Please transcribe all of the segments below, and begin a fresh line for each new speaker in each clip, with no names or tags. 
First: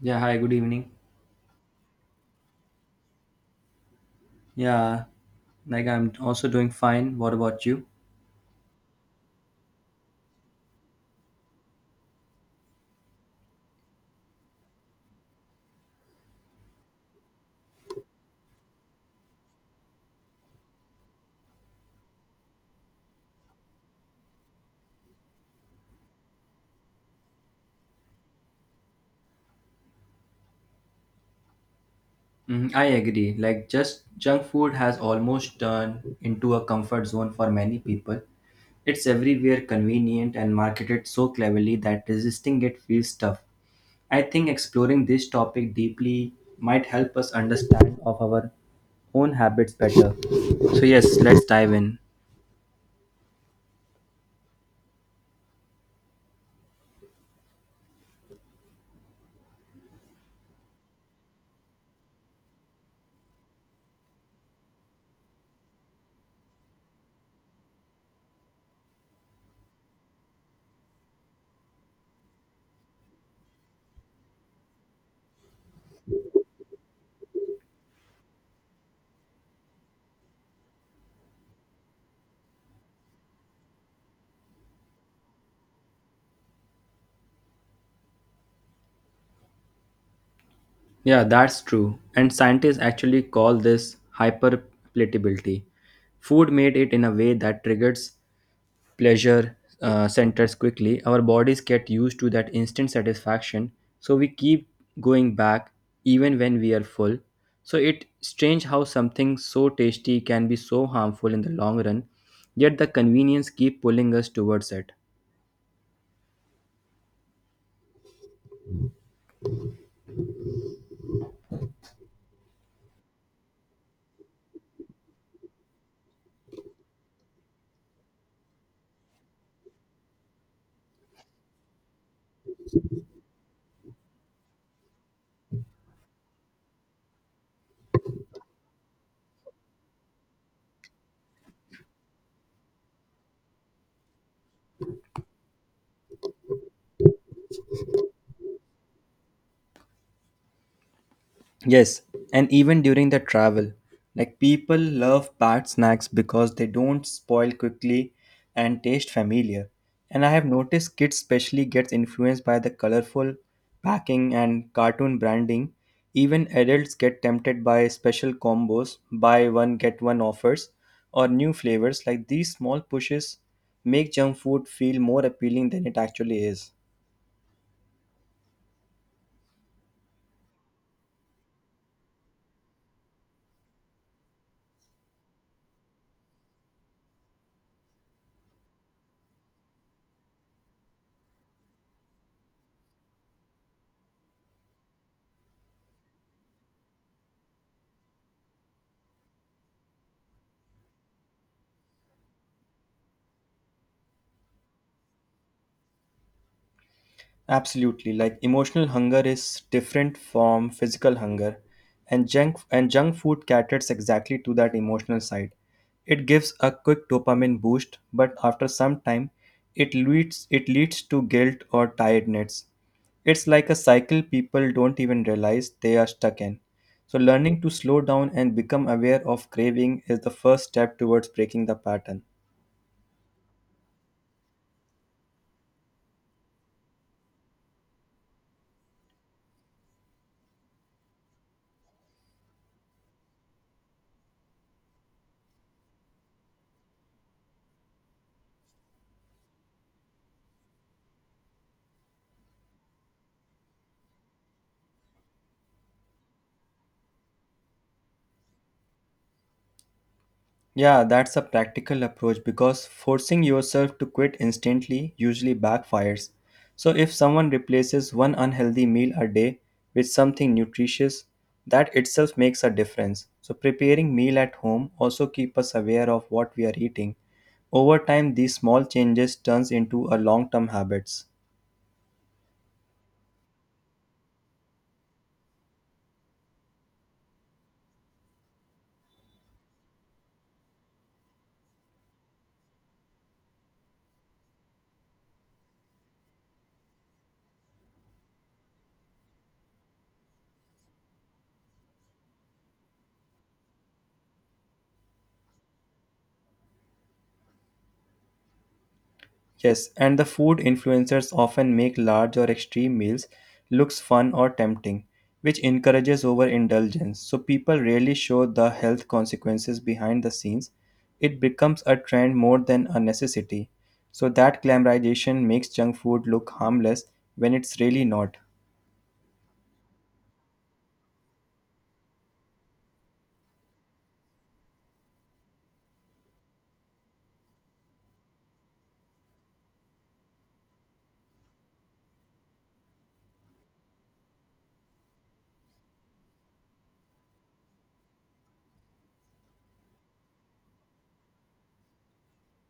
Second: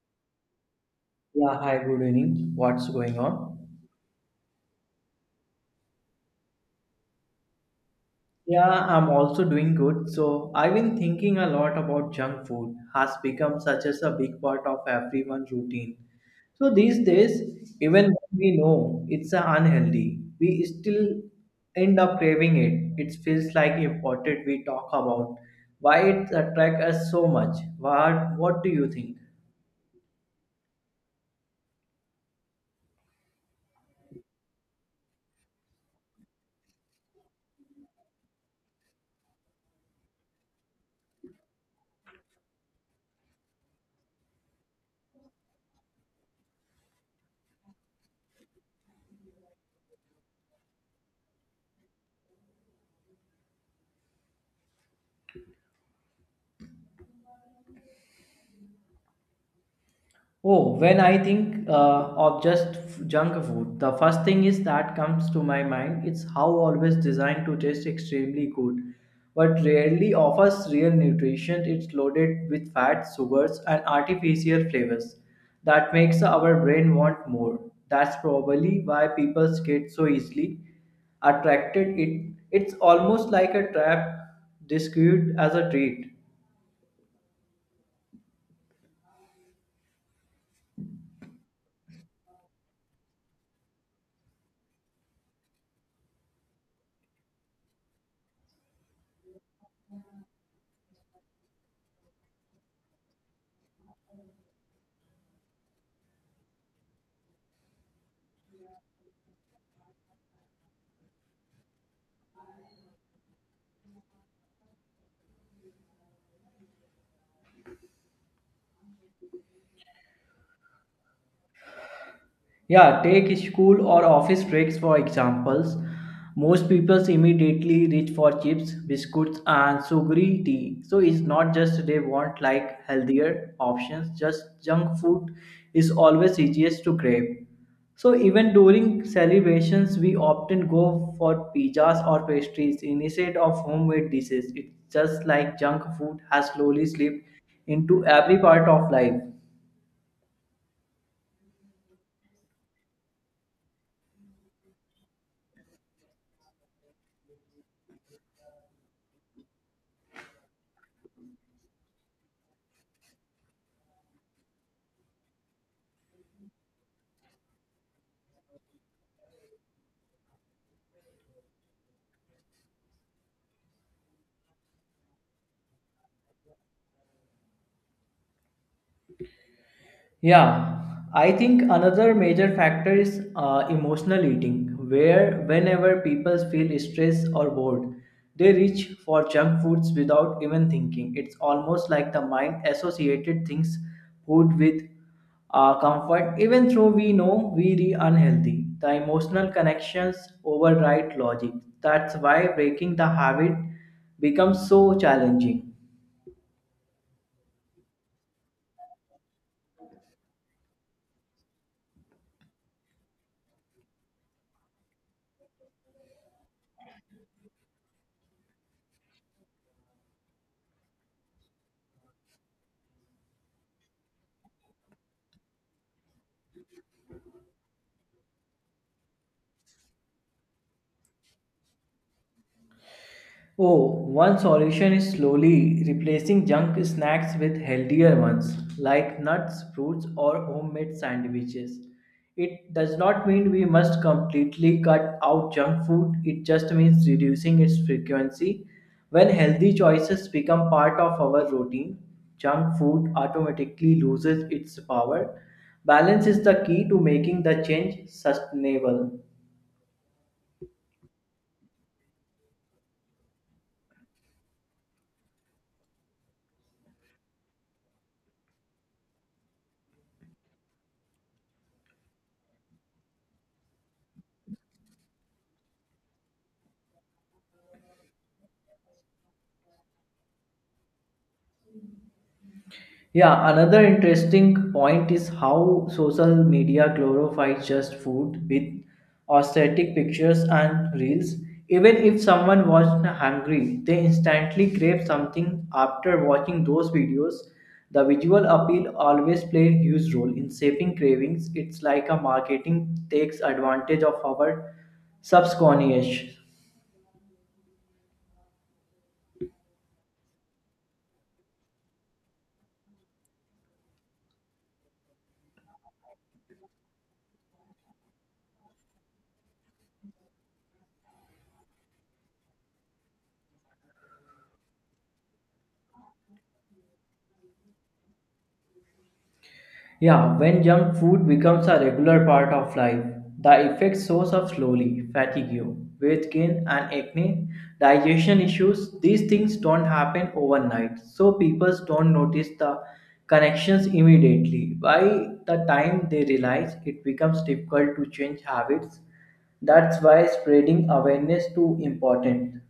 Yeah, hi, good evening.
Yeah, hi, good evening. What's going on?
Yeah, like I'm also doing fine. What about you?
Yeah, I'm also doing good. So, I've been thinking a lot about junk food has become such as a big part of everyone's routine. So, these days, even when we know it's a unhealthy, we still end up craving it. It feels like important we talk about why it attracts us so much. What do you think?
Hmm, I agree. Like, just junk food has almost turned into a comfort zone for many people. It's everywhere, convenient, and marketed so cleverly that resisting it feels tough. I think exploring this topic deeply might help us understand of our own habits better. So yes, let's dive in.
Oh, when I think of junk food, the first thing is that comes to my mind. It's how always designed to taste extremely good, but rarely offers real nutrition. It's loaded with fats, sugars, and artificial flavors that makes our brain want more. That's probably why people get so easily attracted. It's almost like a trap disguised as a treat.
Yeah, that's true. And scientists actually call this hyperpalatability. Food made it in a way that triggers pleasure centers quickly. Our bodies get used to that instant satisfaction, so we keep going back even when we are full. So it's strange how something so tasty can be so harmful in the long run, yet the convenience keep pulling us towards it.
Yeah, take school or office breaks for examples. Most people immediately reach for chips, biscuits, and sugary tea. So it's not just they want like healthier options, just junk food is always easiest to crave. So even during celebrations, we often go for pizzas or pastries instead of homemade dishes. It's just like junk food has slowly slipped into every part of life.
Yes, and even during the travel, like people love packed snacks because they don't spoil quickly and taste familiar. And I have noticed kids especially gets influenced by the colorful packing and cartoon branding. Even adults get tempted by special combos, buy one get one offers, or new flavors. Like these small pushes make junk food feel more appealing than it actually is.
Yeah, I think another major factor is emotional eating, where whenever people feel stressed or bored, they reach for junk foods without even thinking. It's almost like the mind associated things food with comfort, even though we know we are unhealthy. The emotional connections override logic. That's why breaking the habit becomes so challenging.
Absolutely. Like emotional hunger is different from physical hunger, and junk food caters exactly to that emotional side. It gives a quick dopamine boost, but after some time, it leads to guilt or tiredness. It's like a cycle people don't even realize they are stuck in. So learning to slow down and become aware of craving is the first step towards breaking the pattern.
Oh, one solution is slowly replacing junk snacks with healthier ones like nuts, fruits, or homemade sandwiches. It does not mean we must completely cut out junk food, it just means reducing its frequency. When healthy choices become part of our routine, junk food automatically loses its power. Balance is the key to making the change sustainable.
Yeah, that's a practical approach because forcing yourself to quit instantly usually backfires. So, if someone replaces one unhealthy meal a day with something nutritious, that itself makes a difference. So, preparing meal at home also keep us aware of what we are eating. Over time, these small changes turns into a long-term habits.
Yeah, another interesting point is how social media glorifies just food with aesthetic pictures and reels. Even if someone wasn't hungry, they instantly crave something after watching those videos. The visual appeal always plays a huge role in shaping cravings. It's like a marketing takes advantage of our subconscious.
Yes, and the food influencers often make large or extreme meals looks fun or tempting, which encourages overindulgence. So people rarely show the health consequences behind the scenes. It becomes a trend more than a necessity. So that glamorization makes junk food look harmless when it's really not.
Yeah, when junk food becomes a regular part of life, the effect shows up slowly fatigue, weight gain, and acne, digestion issues. These things don't happen overnight, so people don't notice the connections immediately. By the time they realize, it becomes difficult to change habits. That's why spreading awareness too important.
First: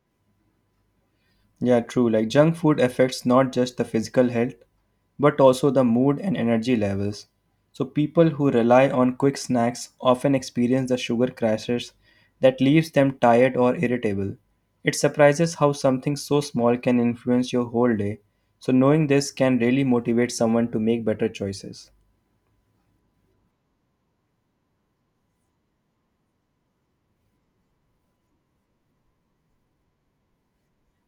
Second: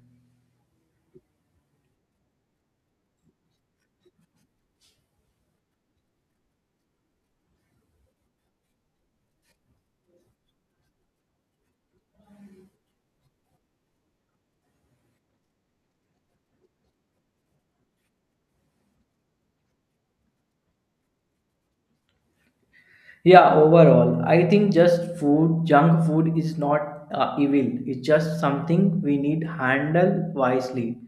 Yeah, true. Like junk food affects not just the physical health, but also the mood and energy levels. So people who rely on quick snacks often experience the sugar crashes that leaves them tired or irritable. It surprises how something so small can influence your whole day. So knowing this can really motivate someone to make better choices.
Yeah, overall, I think just food, junk food is not evil. It's just something we need handle wisely.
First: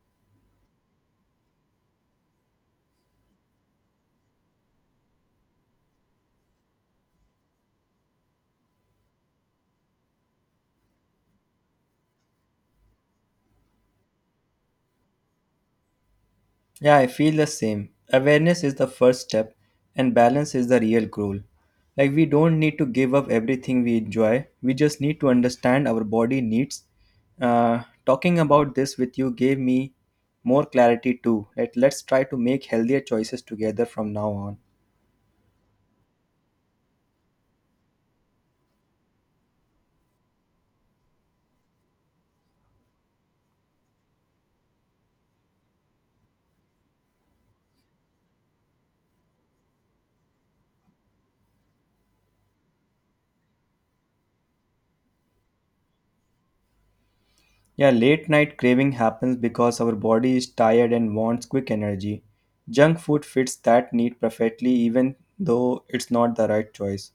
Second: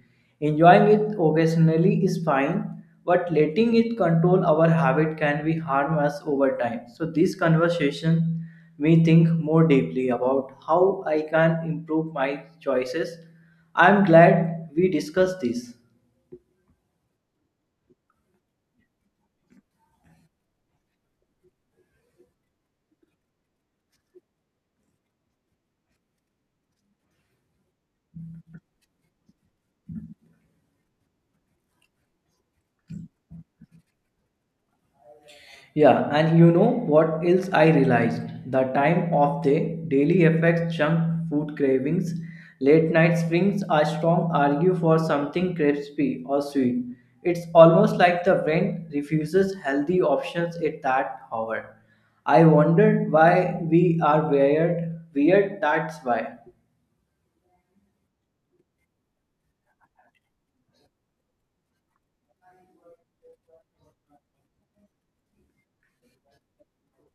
Enjoying it occasionally is fine, but letting it control our habit can be harm us over time. So this conversation me think more deeply about how I can improve my choices. I'm glad we discussed this.
Yeah, I feel the same. Awareness is the first step, and balance is the real goal. Like, we don't need to give up everything we enjoy, we just need to understand our body needs. Talking about this with you gave me more clarity too. Like, let's try to make healthier choices together from now on.
Yeah, and you know what else I realized? The time of day daily affects junk food cravings. Late night springs are strong argue for something crispy or sweet. It's almost like the brain refuses healthy options at that hour. I wondered why we are weird. Weird, that's why.
Yeah, late night craving happens because our body is tired and wants quick energy. Junk food fits that need perfectly, even though it's not the right choice.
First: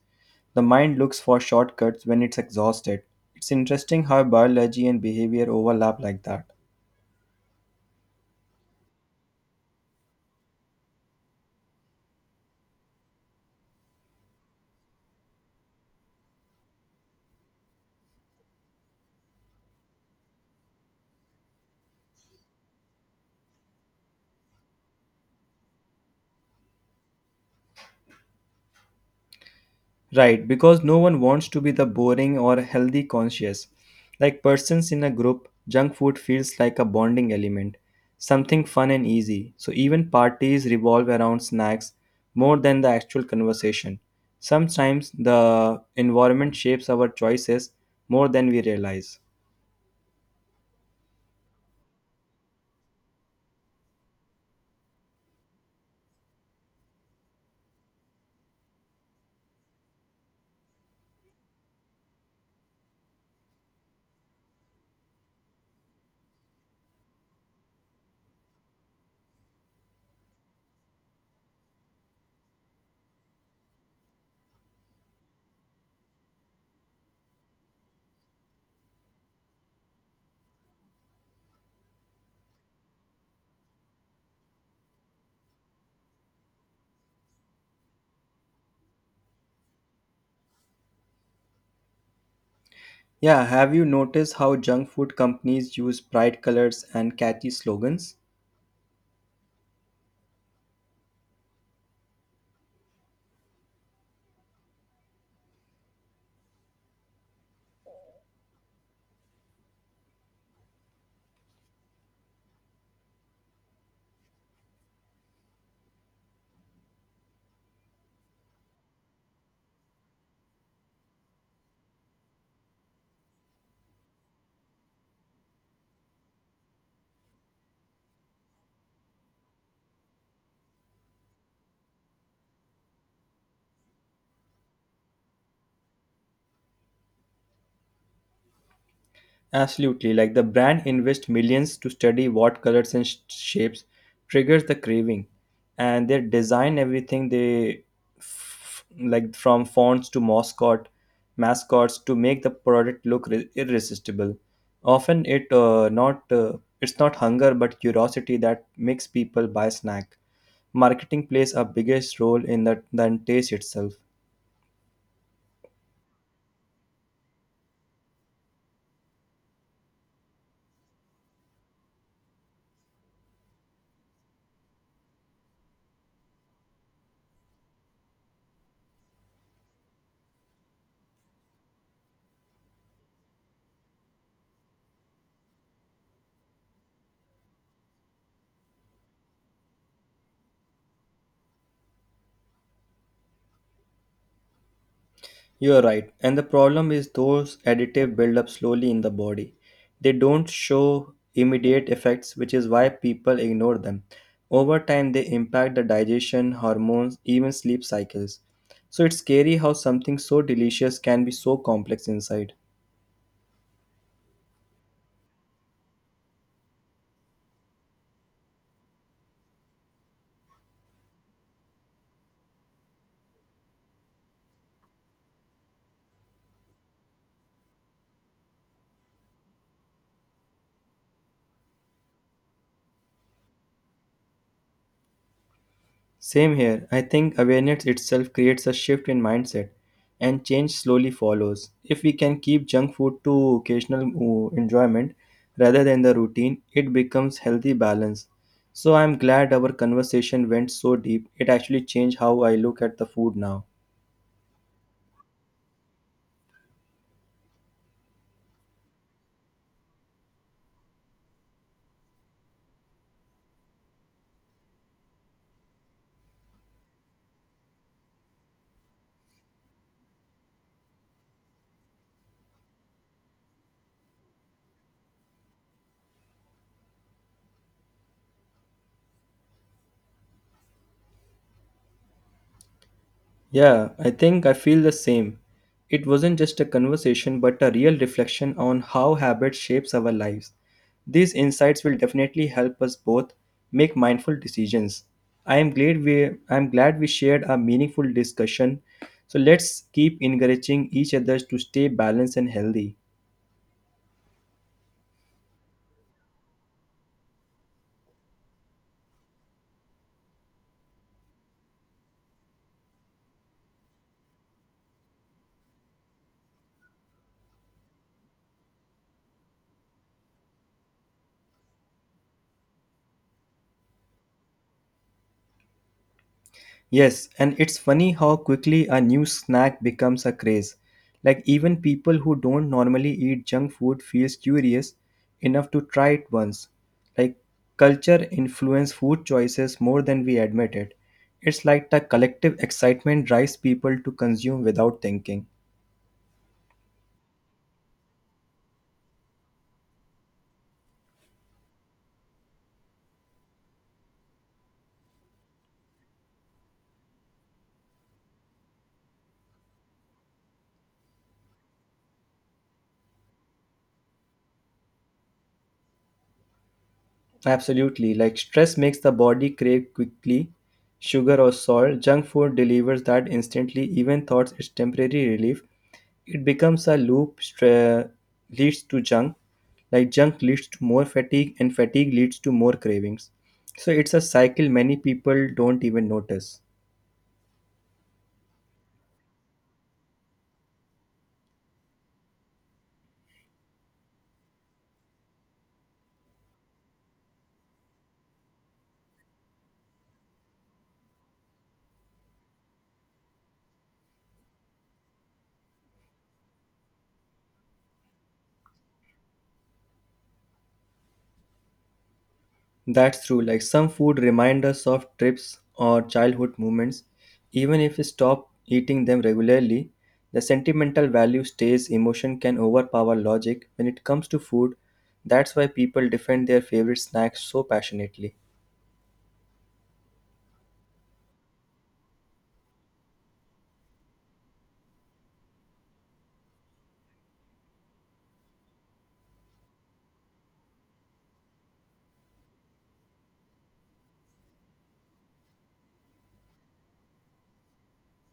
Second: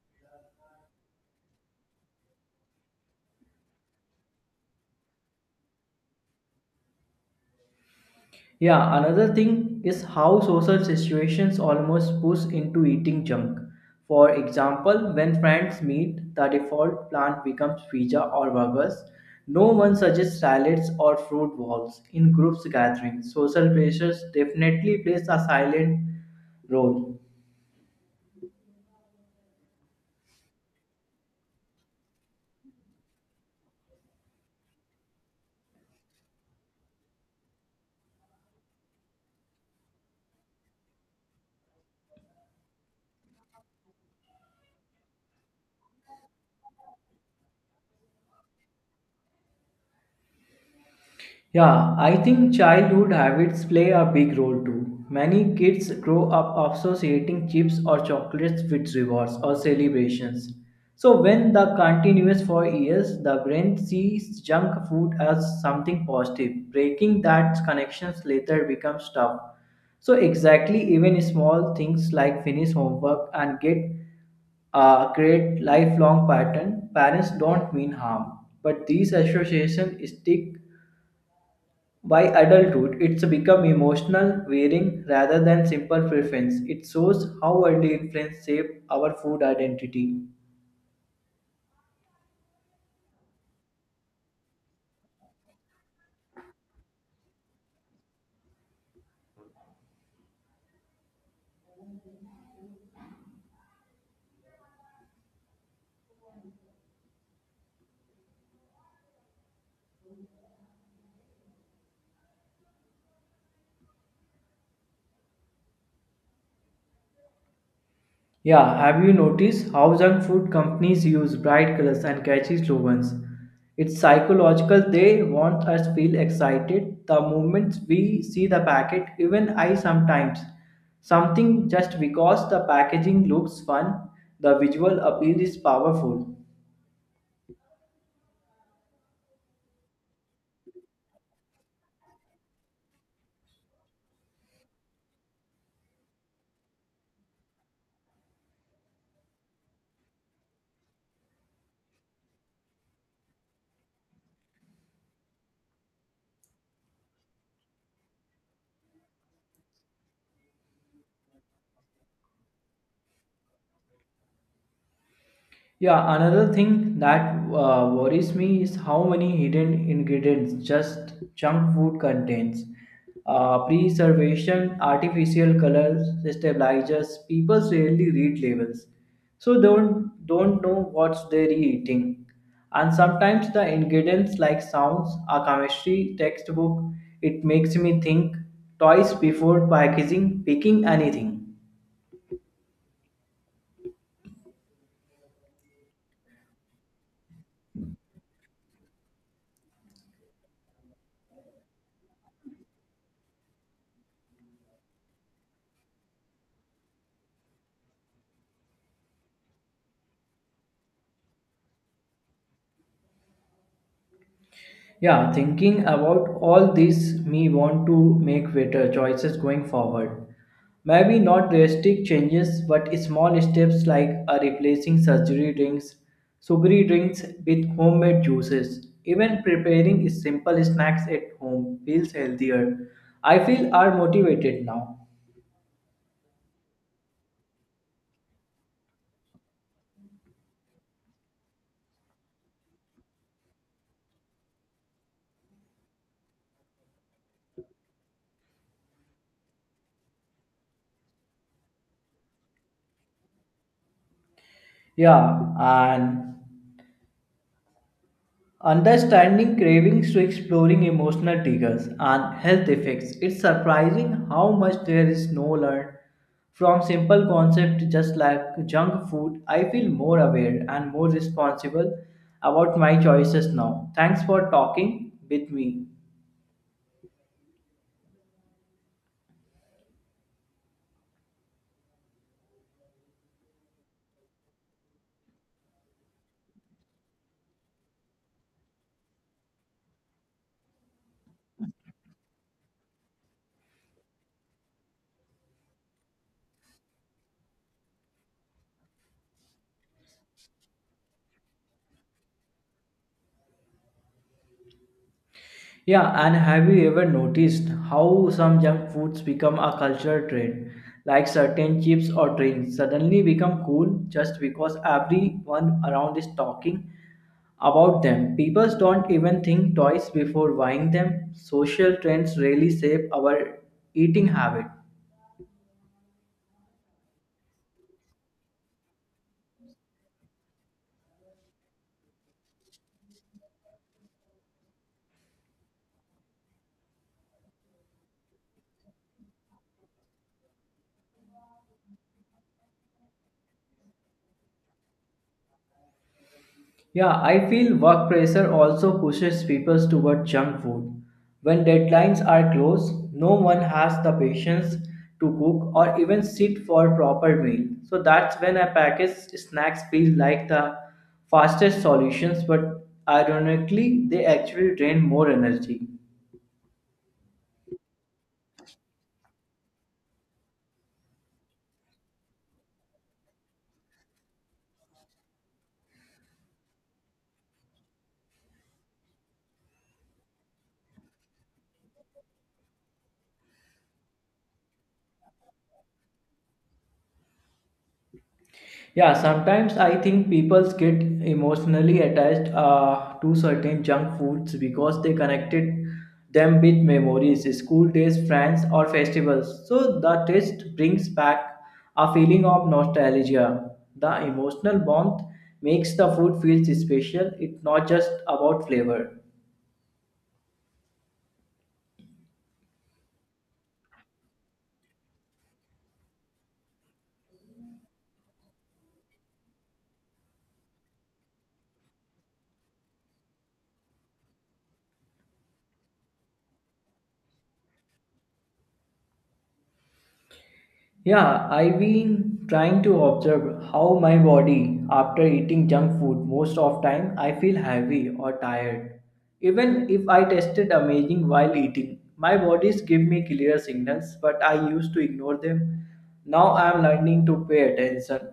The mind looks for shortcuts when it's exhausted. It's interesting how biology and behavior overlap like that.
Yeah, another thing is how social situations almost push into eating junk. For example, when friends meet, the default plan becomes pizza or burgers. No one suggests salads or fruit bowls in groups gatherings. Social pressures definitely plays a silent role.
Right, because no one wants to be the boring or healthy conscious. Like persons in a group, junk food feels like a bonding element, something fun and easy. So even parties revolve around snacks more than the actual conversation. Sometimes the environment shapes our choices more than we realize.
Yeah, I think childhood habits play a big role too. Many kids grow up associating chips or chocolates with rewards or celebrations. So when the continues for years, the brain sees junk food as something positive. Breaking that connections later becomes tough. So exactly, even small things like finish homework and get a great lifelong pattern, parents don't mean harm, but these associations stick by adulthood, it's become emotional wearing rather than simple preference. It shows how worldly influence shape our food identity.
Yeah, have you noticed how junk food companies use bright colors and catchy slogans?
Yeah, have you noticed how junk food companies use bright colors and catchy slogans? It's psychological. They want us feel excited the moment we see the packet. Even I sometimes something just because the packaging looks fun. The visual appeal is powerful.
Absolutely, like the brand invests millions to study what colors and shapes triggers the craving, and they design everything like from fonts to mascots to make the product look irresistible. Often it's not hunger but curiosity that makes people buy snack. Marketing plays a biggest role in that than taste itself.
Yeah, another thing that worries me is how many hidden ingredients just junk food contains. Preservation, artificial colors, stabilizers. People rarely read labels, so they don't know what they're eating. And sometimes the ingredients like sounds are chemistry textbook. It makes me think twice before packaging picking anything.
You are right. And the problem is those additives build up slowly in the body. They don't show immediate effects, which is why people ignore them. Over time, they impact the digestion, hormones, even sleep cycles. So it's scary how something so delicious can be so complex inside.
Yeah, thinking about all this, me want to make better choices going forward. Maybe not drastic changes, but small steps like replacing surgery drinks, sugary drinks with homemade juices. Even preparing simple snacks at home feels healthier. I feel are motivated now.
Same here. I think awareness itself creates a shift in mindset, and change slowly follows. If we can keep junk food to occasional enjoyment rather than the routine, it becomes healthy balance. So I'm glad our conversation went so deep. It actually changed how I look at the food now.
Yeah, and Understanding cravings to exploring emotional triggers and health effects, it's surprising how much there is no learned from simple concepts just like junk food. I feel more aware and more responsible about my choices now. Thanks for talking with me.
Yeah, I think I feel the same. It wasn't just a conversation but a real reflection on how habit shapes our lives. These insights will definitely help us both make mindful decisions. I am glad we shared a meaningful discussion. So let's keep encouraging each other to stay balanced and healthy.
Yeah, and have you ever noticed how some junk foods become a cultural trend? Like certain chips or drinks suddenly become cool just because everyone around is talking about them. People don't even think twice before buying them. Social trends really shape our eating habit.
Yes, and it's funny how quickly a new snack becomes a craze. Like even people who don't normally eat junk food feels curious enough to try it once. Like culture influence food choices more than we admit it. It's like the collective excitement drives people to consume without thinking.
Yeah, I feel work pressure also pushes people toward junk food. When deadlines are close, no one has the patience to cook or even sit for a proper meal. So that's when a packaged snacks feel like the fastest solutions, but ironically, they actually drain more energy.
Absolutely. Like stress makes the body crave quickly sugar or salt. Junk food delivers that instantly, even thoughts it's temporary relief. It becomes a loop leads to junk. Like junk leads to more fatigue and fatigue leads to more cravings. So it's a cycle many people don't even notice.
Yeah, sometimes I think people get emotionally attached to certain junk foods because they connected them with memories, school days, friends, or festivals. So the taste brings back a feeling of nostalgia. The emotional warmth makes the food feel special. It's not just about flavor.
That's true. Like some food remind us of trips or childhood moments. Even if we stop eating them regularly, the sentimental value stays. Emotion can overpower logic when it comes to food. That's why people defend their favorite snacks so passionately.
Yeah, I've been trying to observe how my body after eating junk food most of time I feel heavy or tired. Even if I tasted amazing while eating, my bodies give me clear signals but I used to ignore them. Now I am learning to pay attention.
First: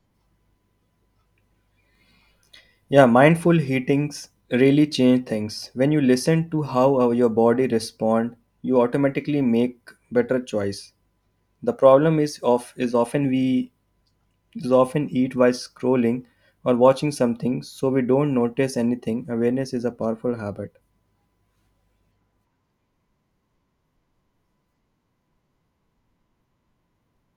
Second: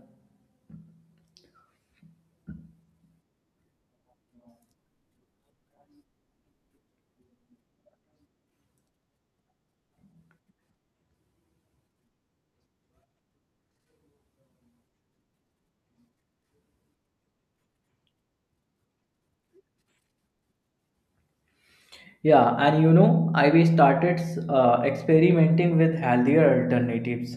Yeah, mindful eatings really change things. When you listen to how your body respond, you automatically make better choice. The problem is of is often we is often eat while scrolling or watching something so we don't notice anything. Awareness is a powerful habit.
Yeah, and you know, I we started experimenting with healthier alternatives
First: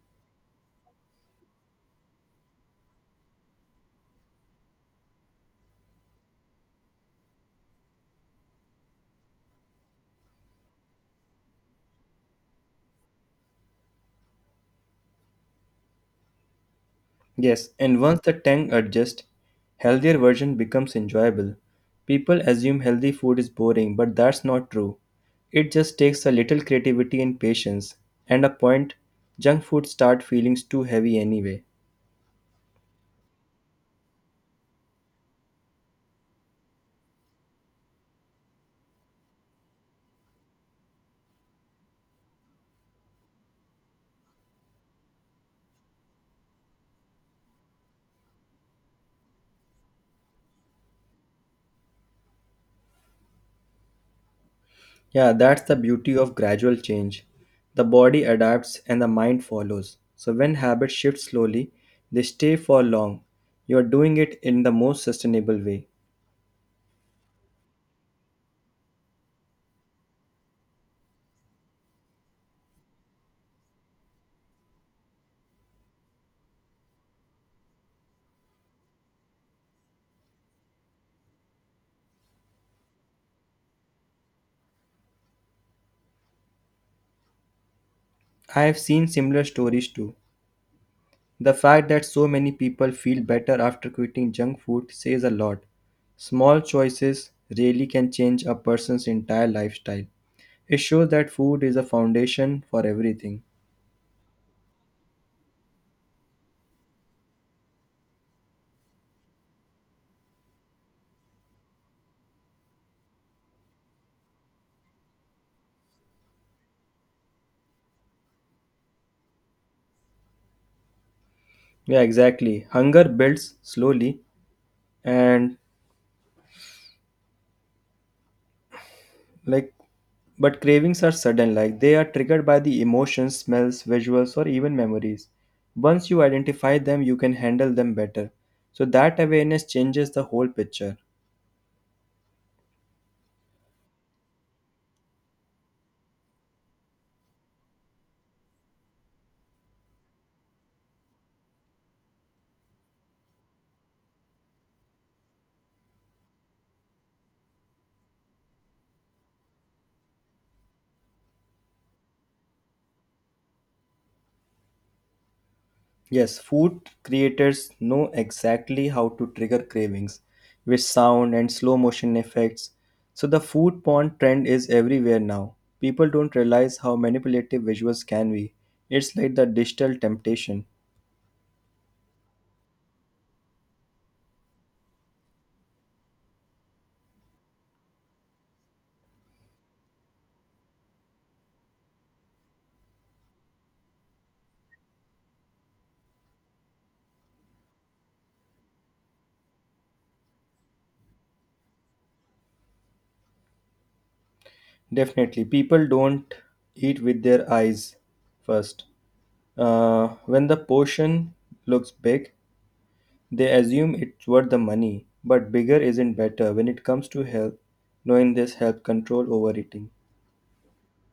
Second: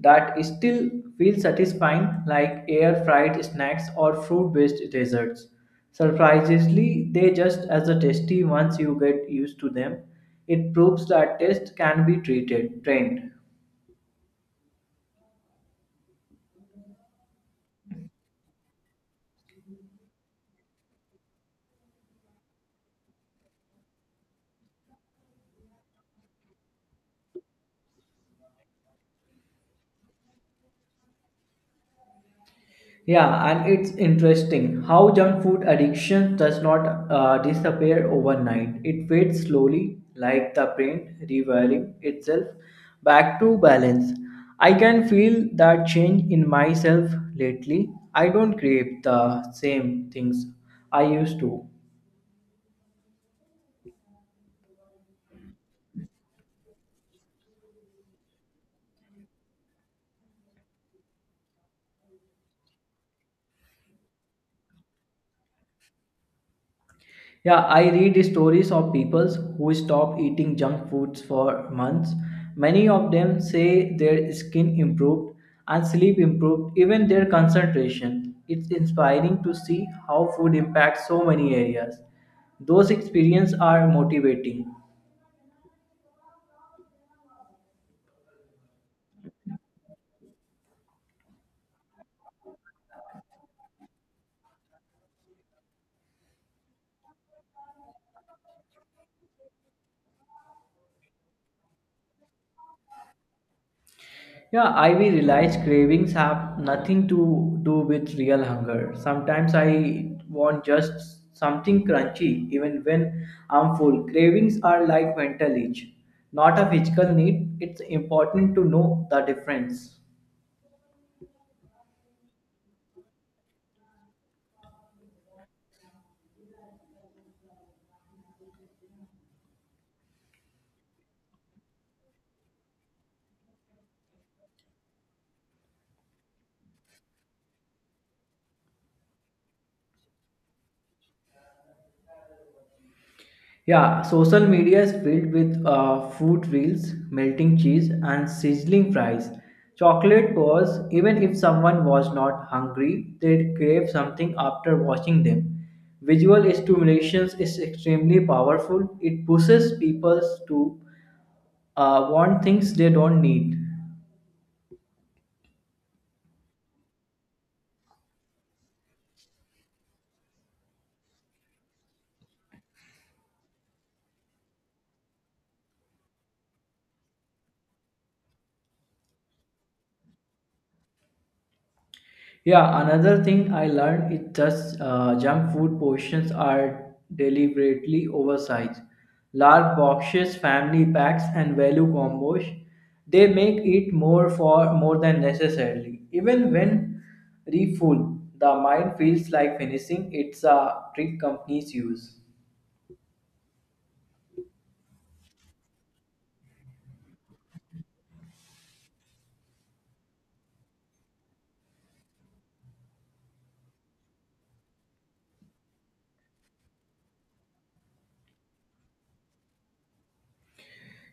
that still feel satisfying, like air fried snacks or fruit based desserts. Surprisingly, they just as a tasty once you get used to them. It proves that taste can be treated, trained.
Yes, and once the tank adjusts, healthier version becomes enjoyable. People assume healthy food is boring, but that's not true. It just takes a little creativity and patience. And a point, junk food start feeling too heavy anyway.
Yeah, and it's interesting how junk food addiction does not disappear overnight. It fades slowly, like the brain rewiring itself back to balance. I can feel that change in myself lately. I don't crave the same things I used to.
Yeah, that's the beauty of gradual change. The body adapts and the mind follows. So when habits shift slowly, they stay for long. You are doing it in the most sustainable way.
Yeah, I read stories of people who stop eating junk foods for months. Many of them say their skin improved and sleep improved, even their concentration. It's inspiring to see how food impacts so many areas. Those experiences are motivating.
I have seen similar stories too. The fact that so many people feel better after quitting junk food says a lot. Small choices really can change a person's entire lifestyle. It shows that food is a foundation for everything.
Yeah, I will realize cravings have nothing to do with real hunger. Sometimes I want just something crunchy, even when I'm full. Cravings are like mental itch, not a physical need. It's important to know the difference.
Yeah, exactly. Hunger builds slowly and like but cravings are sudden, like they are triggered by the emotions, smells, visuals, or even memories. Once you identify them, you can handle them better, so that awareness changes the whole picture.
Yeah, social media is filled with food reels, melting cheese, and sizzling fries. Chocolate was, even if someone was not hungry, they crave something after watching them. Visual stimulation is extremely powerful. It pushes people to want things they don't need.
Yes, food creators know exactly how to trigger cravings with sound and slow motion effects. So the food porn trend is everywhere now. People don't realize how manipulative visuals can be. It's like the digital temptation.
Yeah, another thing I learned is just junk food portions are deliberately oversized. Large boxes, family packs, and value combos, they make it more for more than necessarily. Even when refull, the mind feels like finishing. It's a trick companies use.
Definitely, people don't eat with their eyes first. When the portion looks big, they assume it's worth the money. But bigger isn't better when it comes to health. Knowing this helps control overeating.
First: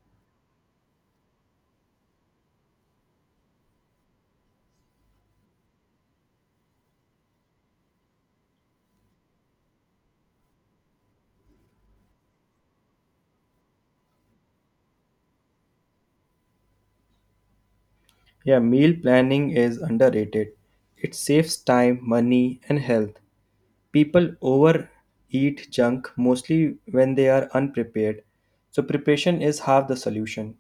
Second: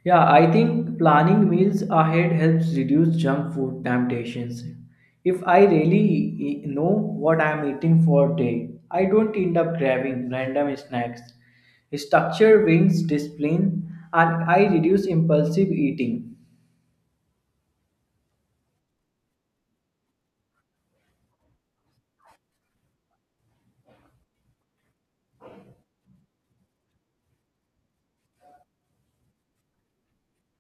Yeah, I think planning meals ahead helps reduce junk food temptations. If I really know what I'm eating for day, I don't end up grabbing random snacks. Structure wins discipline and I reduce impulsive eating.
Yeah, meal planning is underrated. It saves time, money, and health. People overeat junk mostly when they are unprepared. So, preparation is half the solution.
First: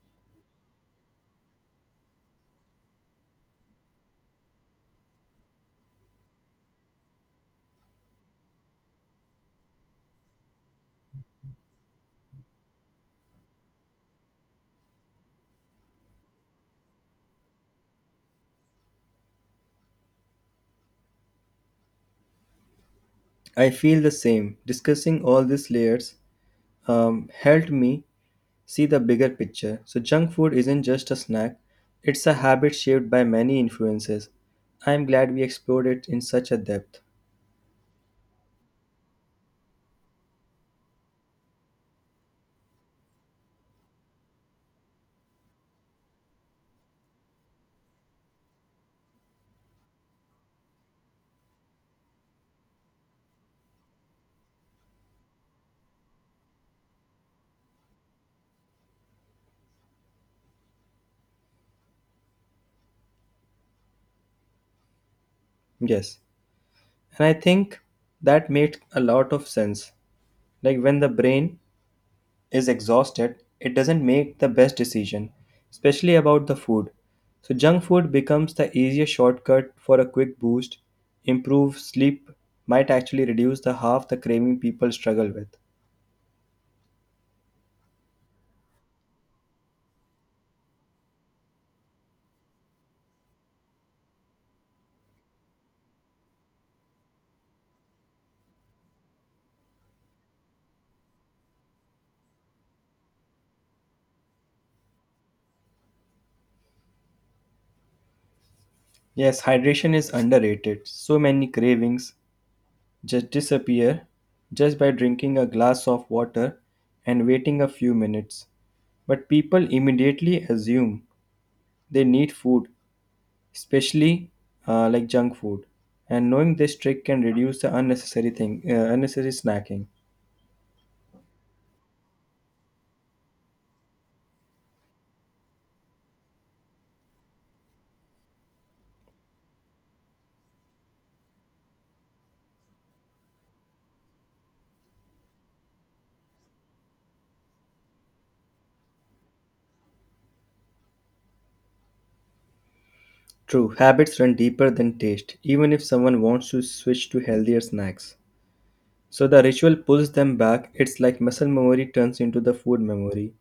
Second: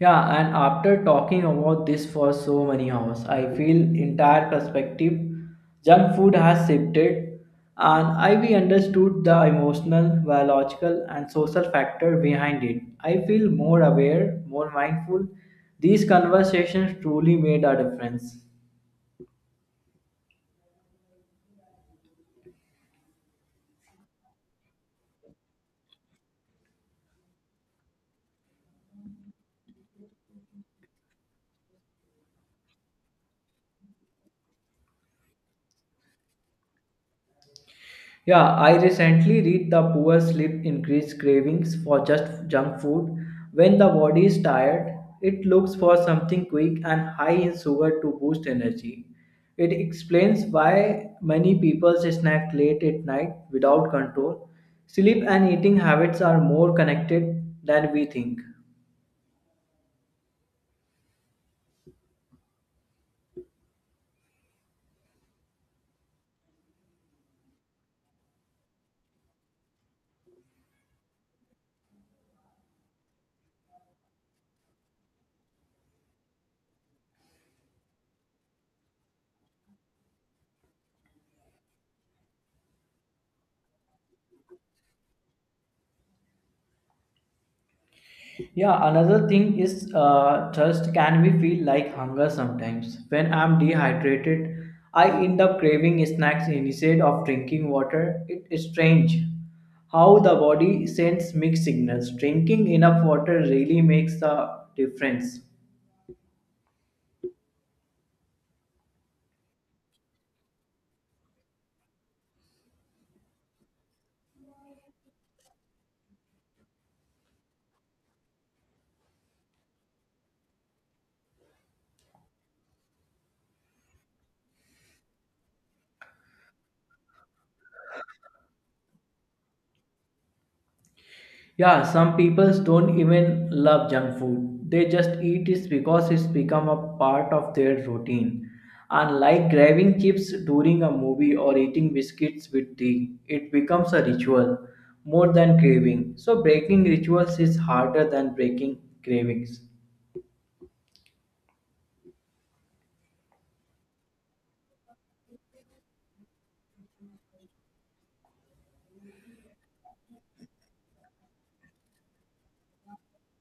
Yeah, and after talking about this for so many hours, I feel entire perspective. Junk food has shifted, and I we understood the emotional, biological, and social factor behind it. I feel more aware, more mindful. These conversations truly made a difference.
I feel the same. Discussing all these layers helped me see the bigger picture. So, junk food isn't just a snack, it's a habit shaped by many influences. I'm glad we explored it in such a depth.
Yeah, I recently read the poor sleep increase cravings for just junk food. When the body is tired, it looks for something quick and high in sugar to boost energy. It explains why many people snack late at night without control. Sleep and eating habits are more connected than we think.
Yes, and I think that made a lot of sense. Like when the brain is exhausted, it doesn't make the best decision, especially about the food. So, junk food becomes the easiest shortcut for a quick boost. Improve sleep might actually reduce the half the craving people struggle with.
Yeah, another thing is thirst can be feel like hunger sometimes. When I'm dehydrated, I end up craving snacks instead of drinking water. It is strange how the body sends mixed signals. Drinking enough water really makes a difference.
Yes, hydration is underrated. So many cravings just disappear just by drinking a glass of water and waiting a few minutes. But people immediately assume they need food, especially like junk food. And knowing this trick can reduce the unnecessary snacking.
Yeah, some people don't even love junk food. They just eat it because it's become a part of their routine. And like grabbing chips during a movie or eating biscuits with tea, it becomes a ritual more than craving. So breaking rituals is harder than breaking cravings.
True, habits run deeper than taste, even if someone wants to switch to healthier snacks. So the ritual pulls them back. It's like muscle memory turns into the food memory.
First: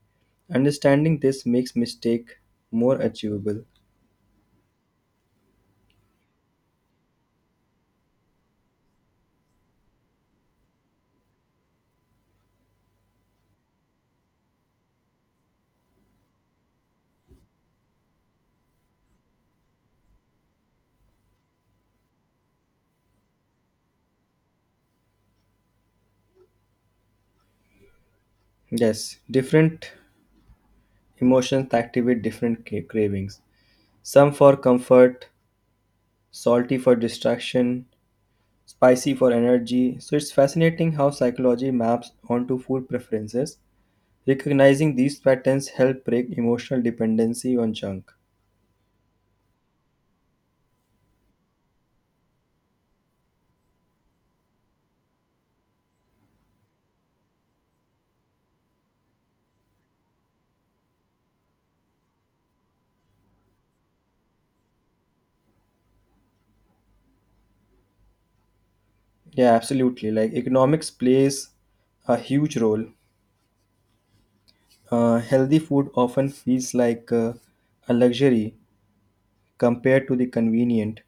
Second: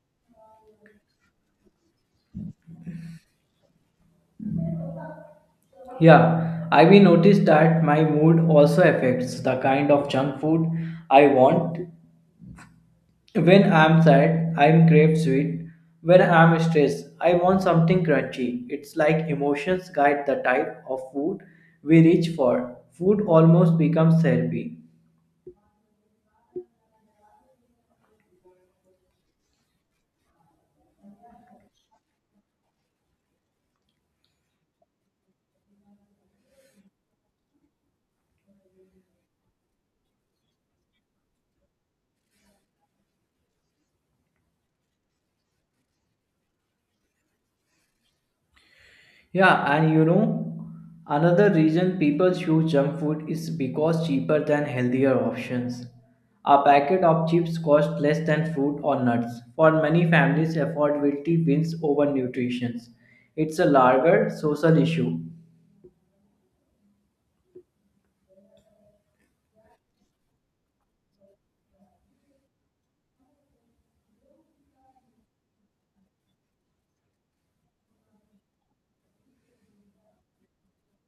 Understanding this makes mistake more achievable.
Yeah, I will noticed that my mood also affects the kind of junk food I want. When I'm sad, I crave sweet. When I'm stressed, I want something crunchy. It's like emotions guide the type of food we reach for. Food almost becomes therapy.
Yes, different emotions activate cravings. Some for comfort, salty for distraction, spicy for energy. So it's fascinating how psychology maps onto food preferences. Recognizing these patterns help break emotional dependency on junk.
Yeah, and you know, another reason people choose junk food is because cheaper than healthier options. A packet of chips costs less than fruit or nuts. For many families, affordability wins over nutrition. It's a larger social issue.
Yeah, absolutely. Like economics plays a huge role. Healthy food often feels like a luxury compared to the convenient.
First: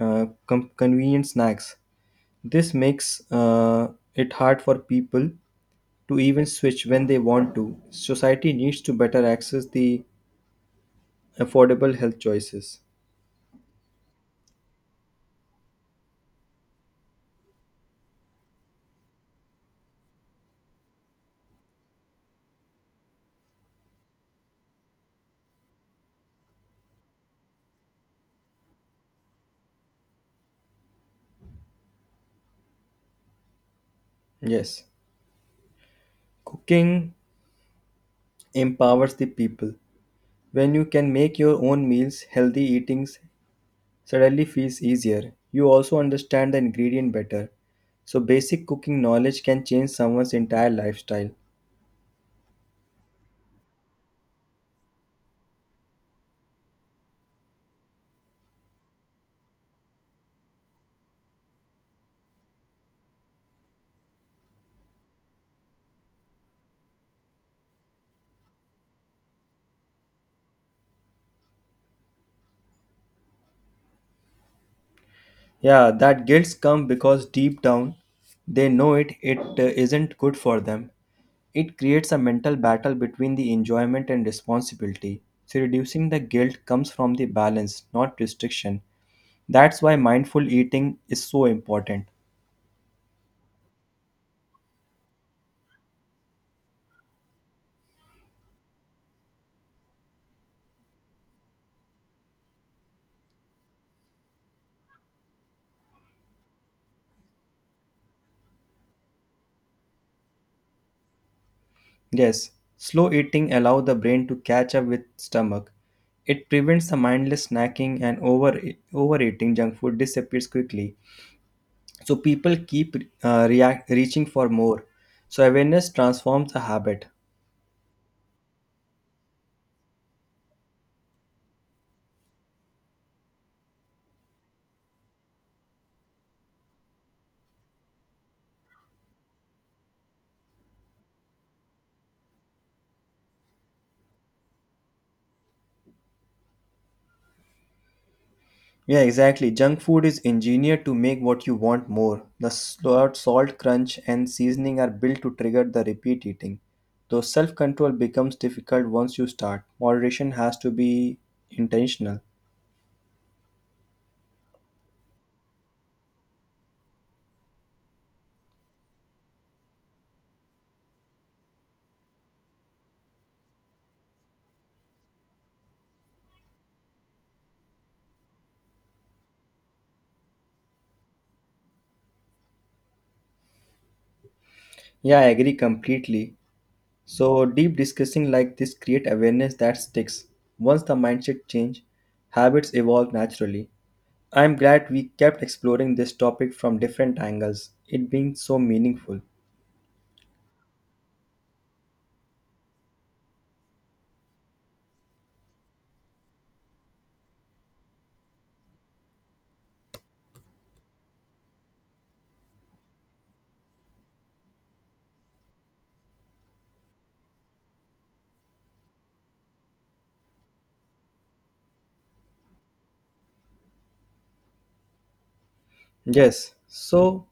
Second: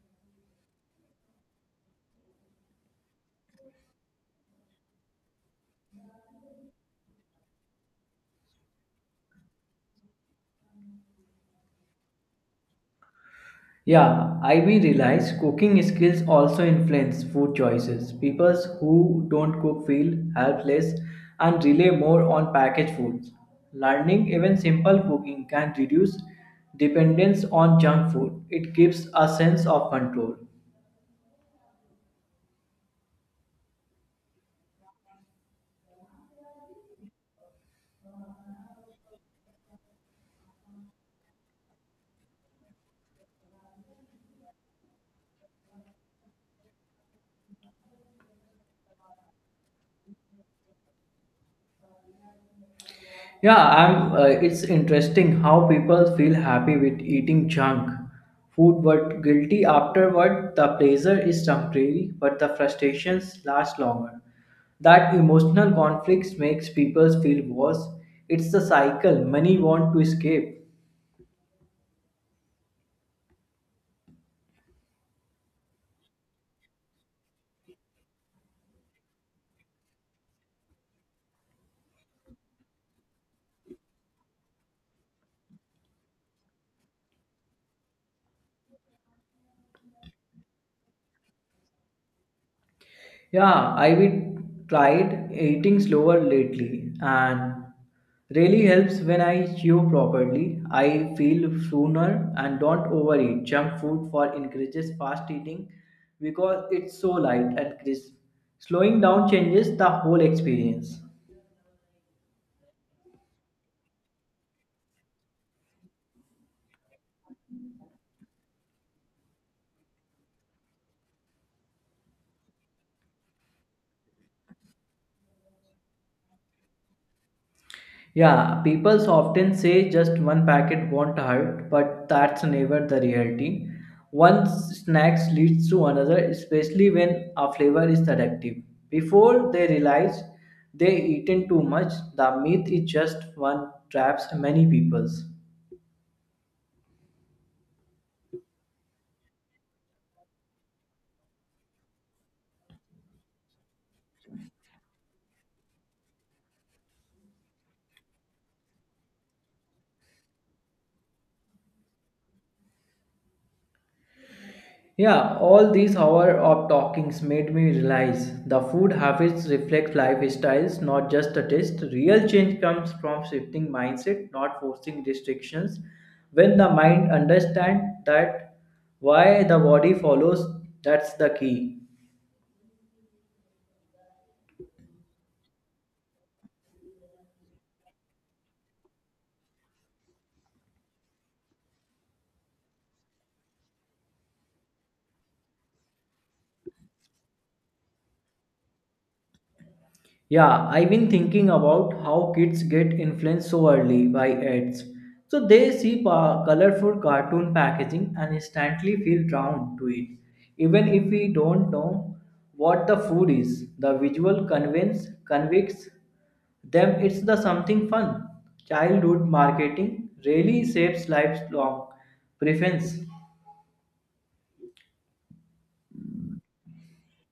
Convenient snacks. This makes it hard for people to even switch when they want to. Society needs to better access the affordable health choices.
Yeah, I mean realize cooking skills also influence food choices. People who don't cook feel helpless and rely more on packaged foods. Learning even simple cooking can reduce dependence on junk food. It gives a sense of control.
Yes, cooking empowers the people. When you can make your own meals, healthy eatings suddenly feels easier. You also understand the ingredient better. So basic cooking knowledge can change someone's entire lifestyle.
Yeah, it's interesting how people feel happy with eating junk food but guilty afterward. The pleasure is temporary, but the frustrations last longer. That emotional conflicts makes people feel worse. It's the cycle many want to escape.
Yeah, that guilt comes because deep down they know it isn't good for them. It creates a mental battle between the enjoyment and responsibility. So reducing the guilt comes from the balance, not restriction. That's why mindful eating is so important.
Yeah, I've tried eating slower lately and really helps when I chew properly. I feel sooner and don't overeat junk food for encourages fast eating because it's so light and crisp. Slowing down changes the whole experience.
Yes, slow eating allow the brain to catch up with stomach. It prevents the mindless snacking and overeating junk food disappears quickly. So people keep react reaching for more, so awareness transforms a habit.
Yeah, people often say just one packet won't hurt, but that's never the reality. One snack leads to another, especially when a flavor is addictive. Before they realize they eaten too much, the myth is just one traps many peoples.
Yeah, exactly. Junk food is engineered to make what you want more. The salt crunch and seasoning are built to trigger the repeat eating, though self-control becomes difficult once you start. Moderation has to be intentional.
Yeah, all these hours of talkings made me realize the food habits reflect lifestyles, not just a taste. Real change comes from shifting mindset, not forcing restrictions. When the mind understands that why the body follows, that's the key.
Yeah, I agree completely. So deep discussing like this create awareness that sticks. Once the mindset change, habits evolve naturally. I'm glad we kept exploring this topic from different angles, it being so meaningful.
Yeah, I've been thinking about how kids get influenced so early by ads. So they see colorful cartoon packaging and instantly feel drawn to it. Even if we don't know what the food is, the visual convince convicts them it's the something fun. Childhood marketing really shapes lifelong preference.
Yes. So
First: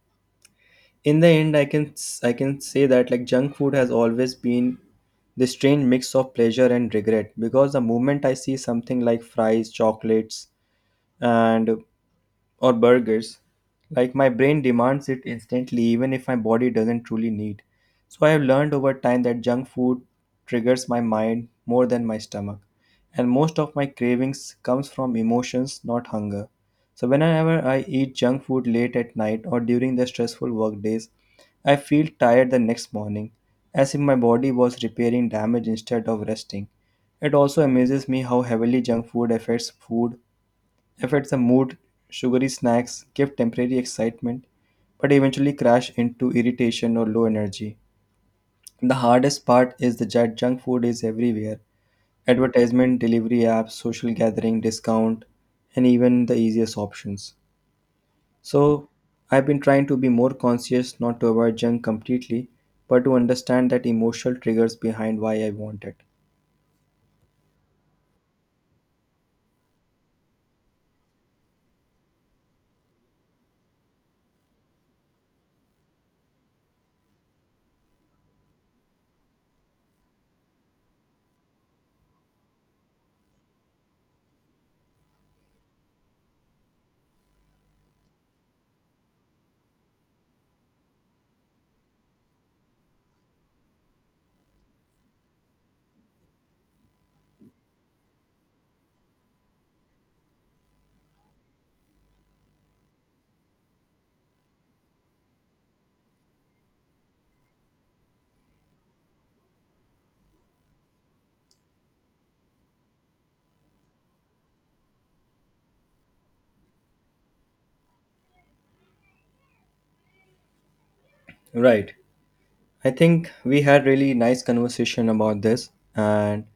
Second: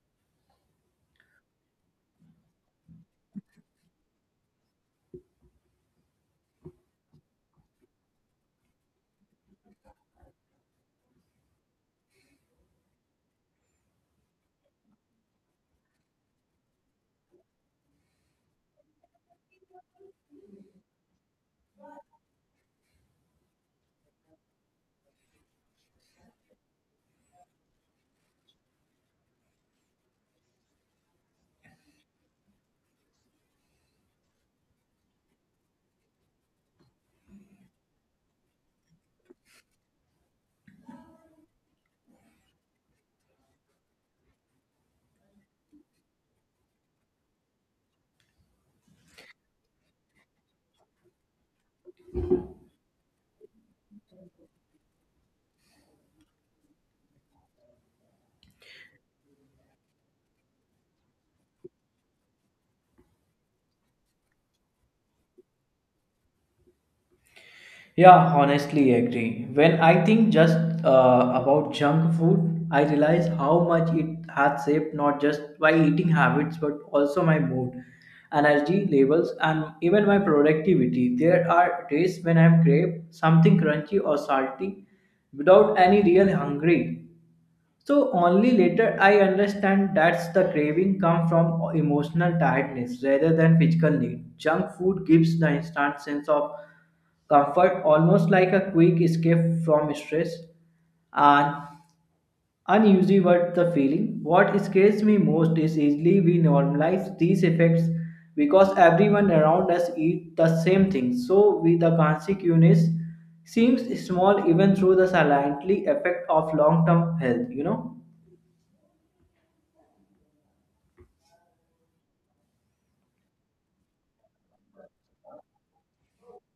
in the end I can say that like junk food has always been this strange mix of pleasure and regret, because the moment I see something like fries, chocolates and or burgers. Like my brain demands it instantly, even if my body doesn't truly need. So I have learned over time that junk food triggers my mind more than my stomach, and most of my cravings comes from emotions, not hunger. So whenever I eat junk food late at night or during the stressful work days, I feel tired the next morning, as if my body was repairing damage instead of resting. It also amazes me how heavily junk food affects food if the mood, sugary snacks give temporary excitement but eventually crash into irritation or low energy. The hardest part is the jet junk food is everywhere. Advertisement, delivery apps, social gathering, discount, and even the easiest options. So I've been trying to be more conscious not to avoid junk completely, but to understand that emotional triggers behind why I want it.
Yeah, honestly agree. When I think just about junk food, I realize how much it has shaped not just my eating habits but also my mood, energy levels, and even my productivity. There are days when I'm crave something crunchy or salty without any real hungry, so only later I understand that's the craving come from emotional tiredness rather than physical need. Junk food gives the instant sense of comfort, almost like a quick escape from stress and unusually what the feeling. What scares me most is easily we normalize these effects because everyone around us eat the same thing. So we the consequence seems small even through the silently effect of long-term health, you know.
Right. I think we had really nice conversation about this, and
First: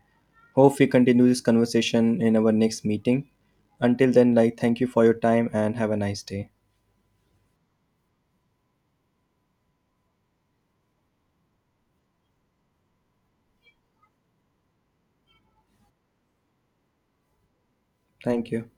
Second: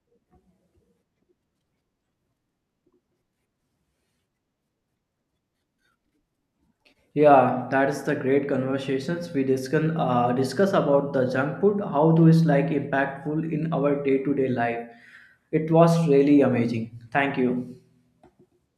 hope we continue this conversation in our next meeting. Until then, like, thank you for your time and have a nice day.
Yeah, that is the great conversations we discuss about the junk food. How do it's like impactful in our day to day life? It was really amazing. Thank you.
Thank you.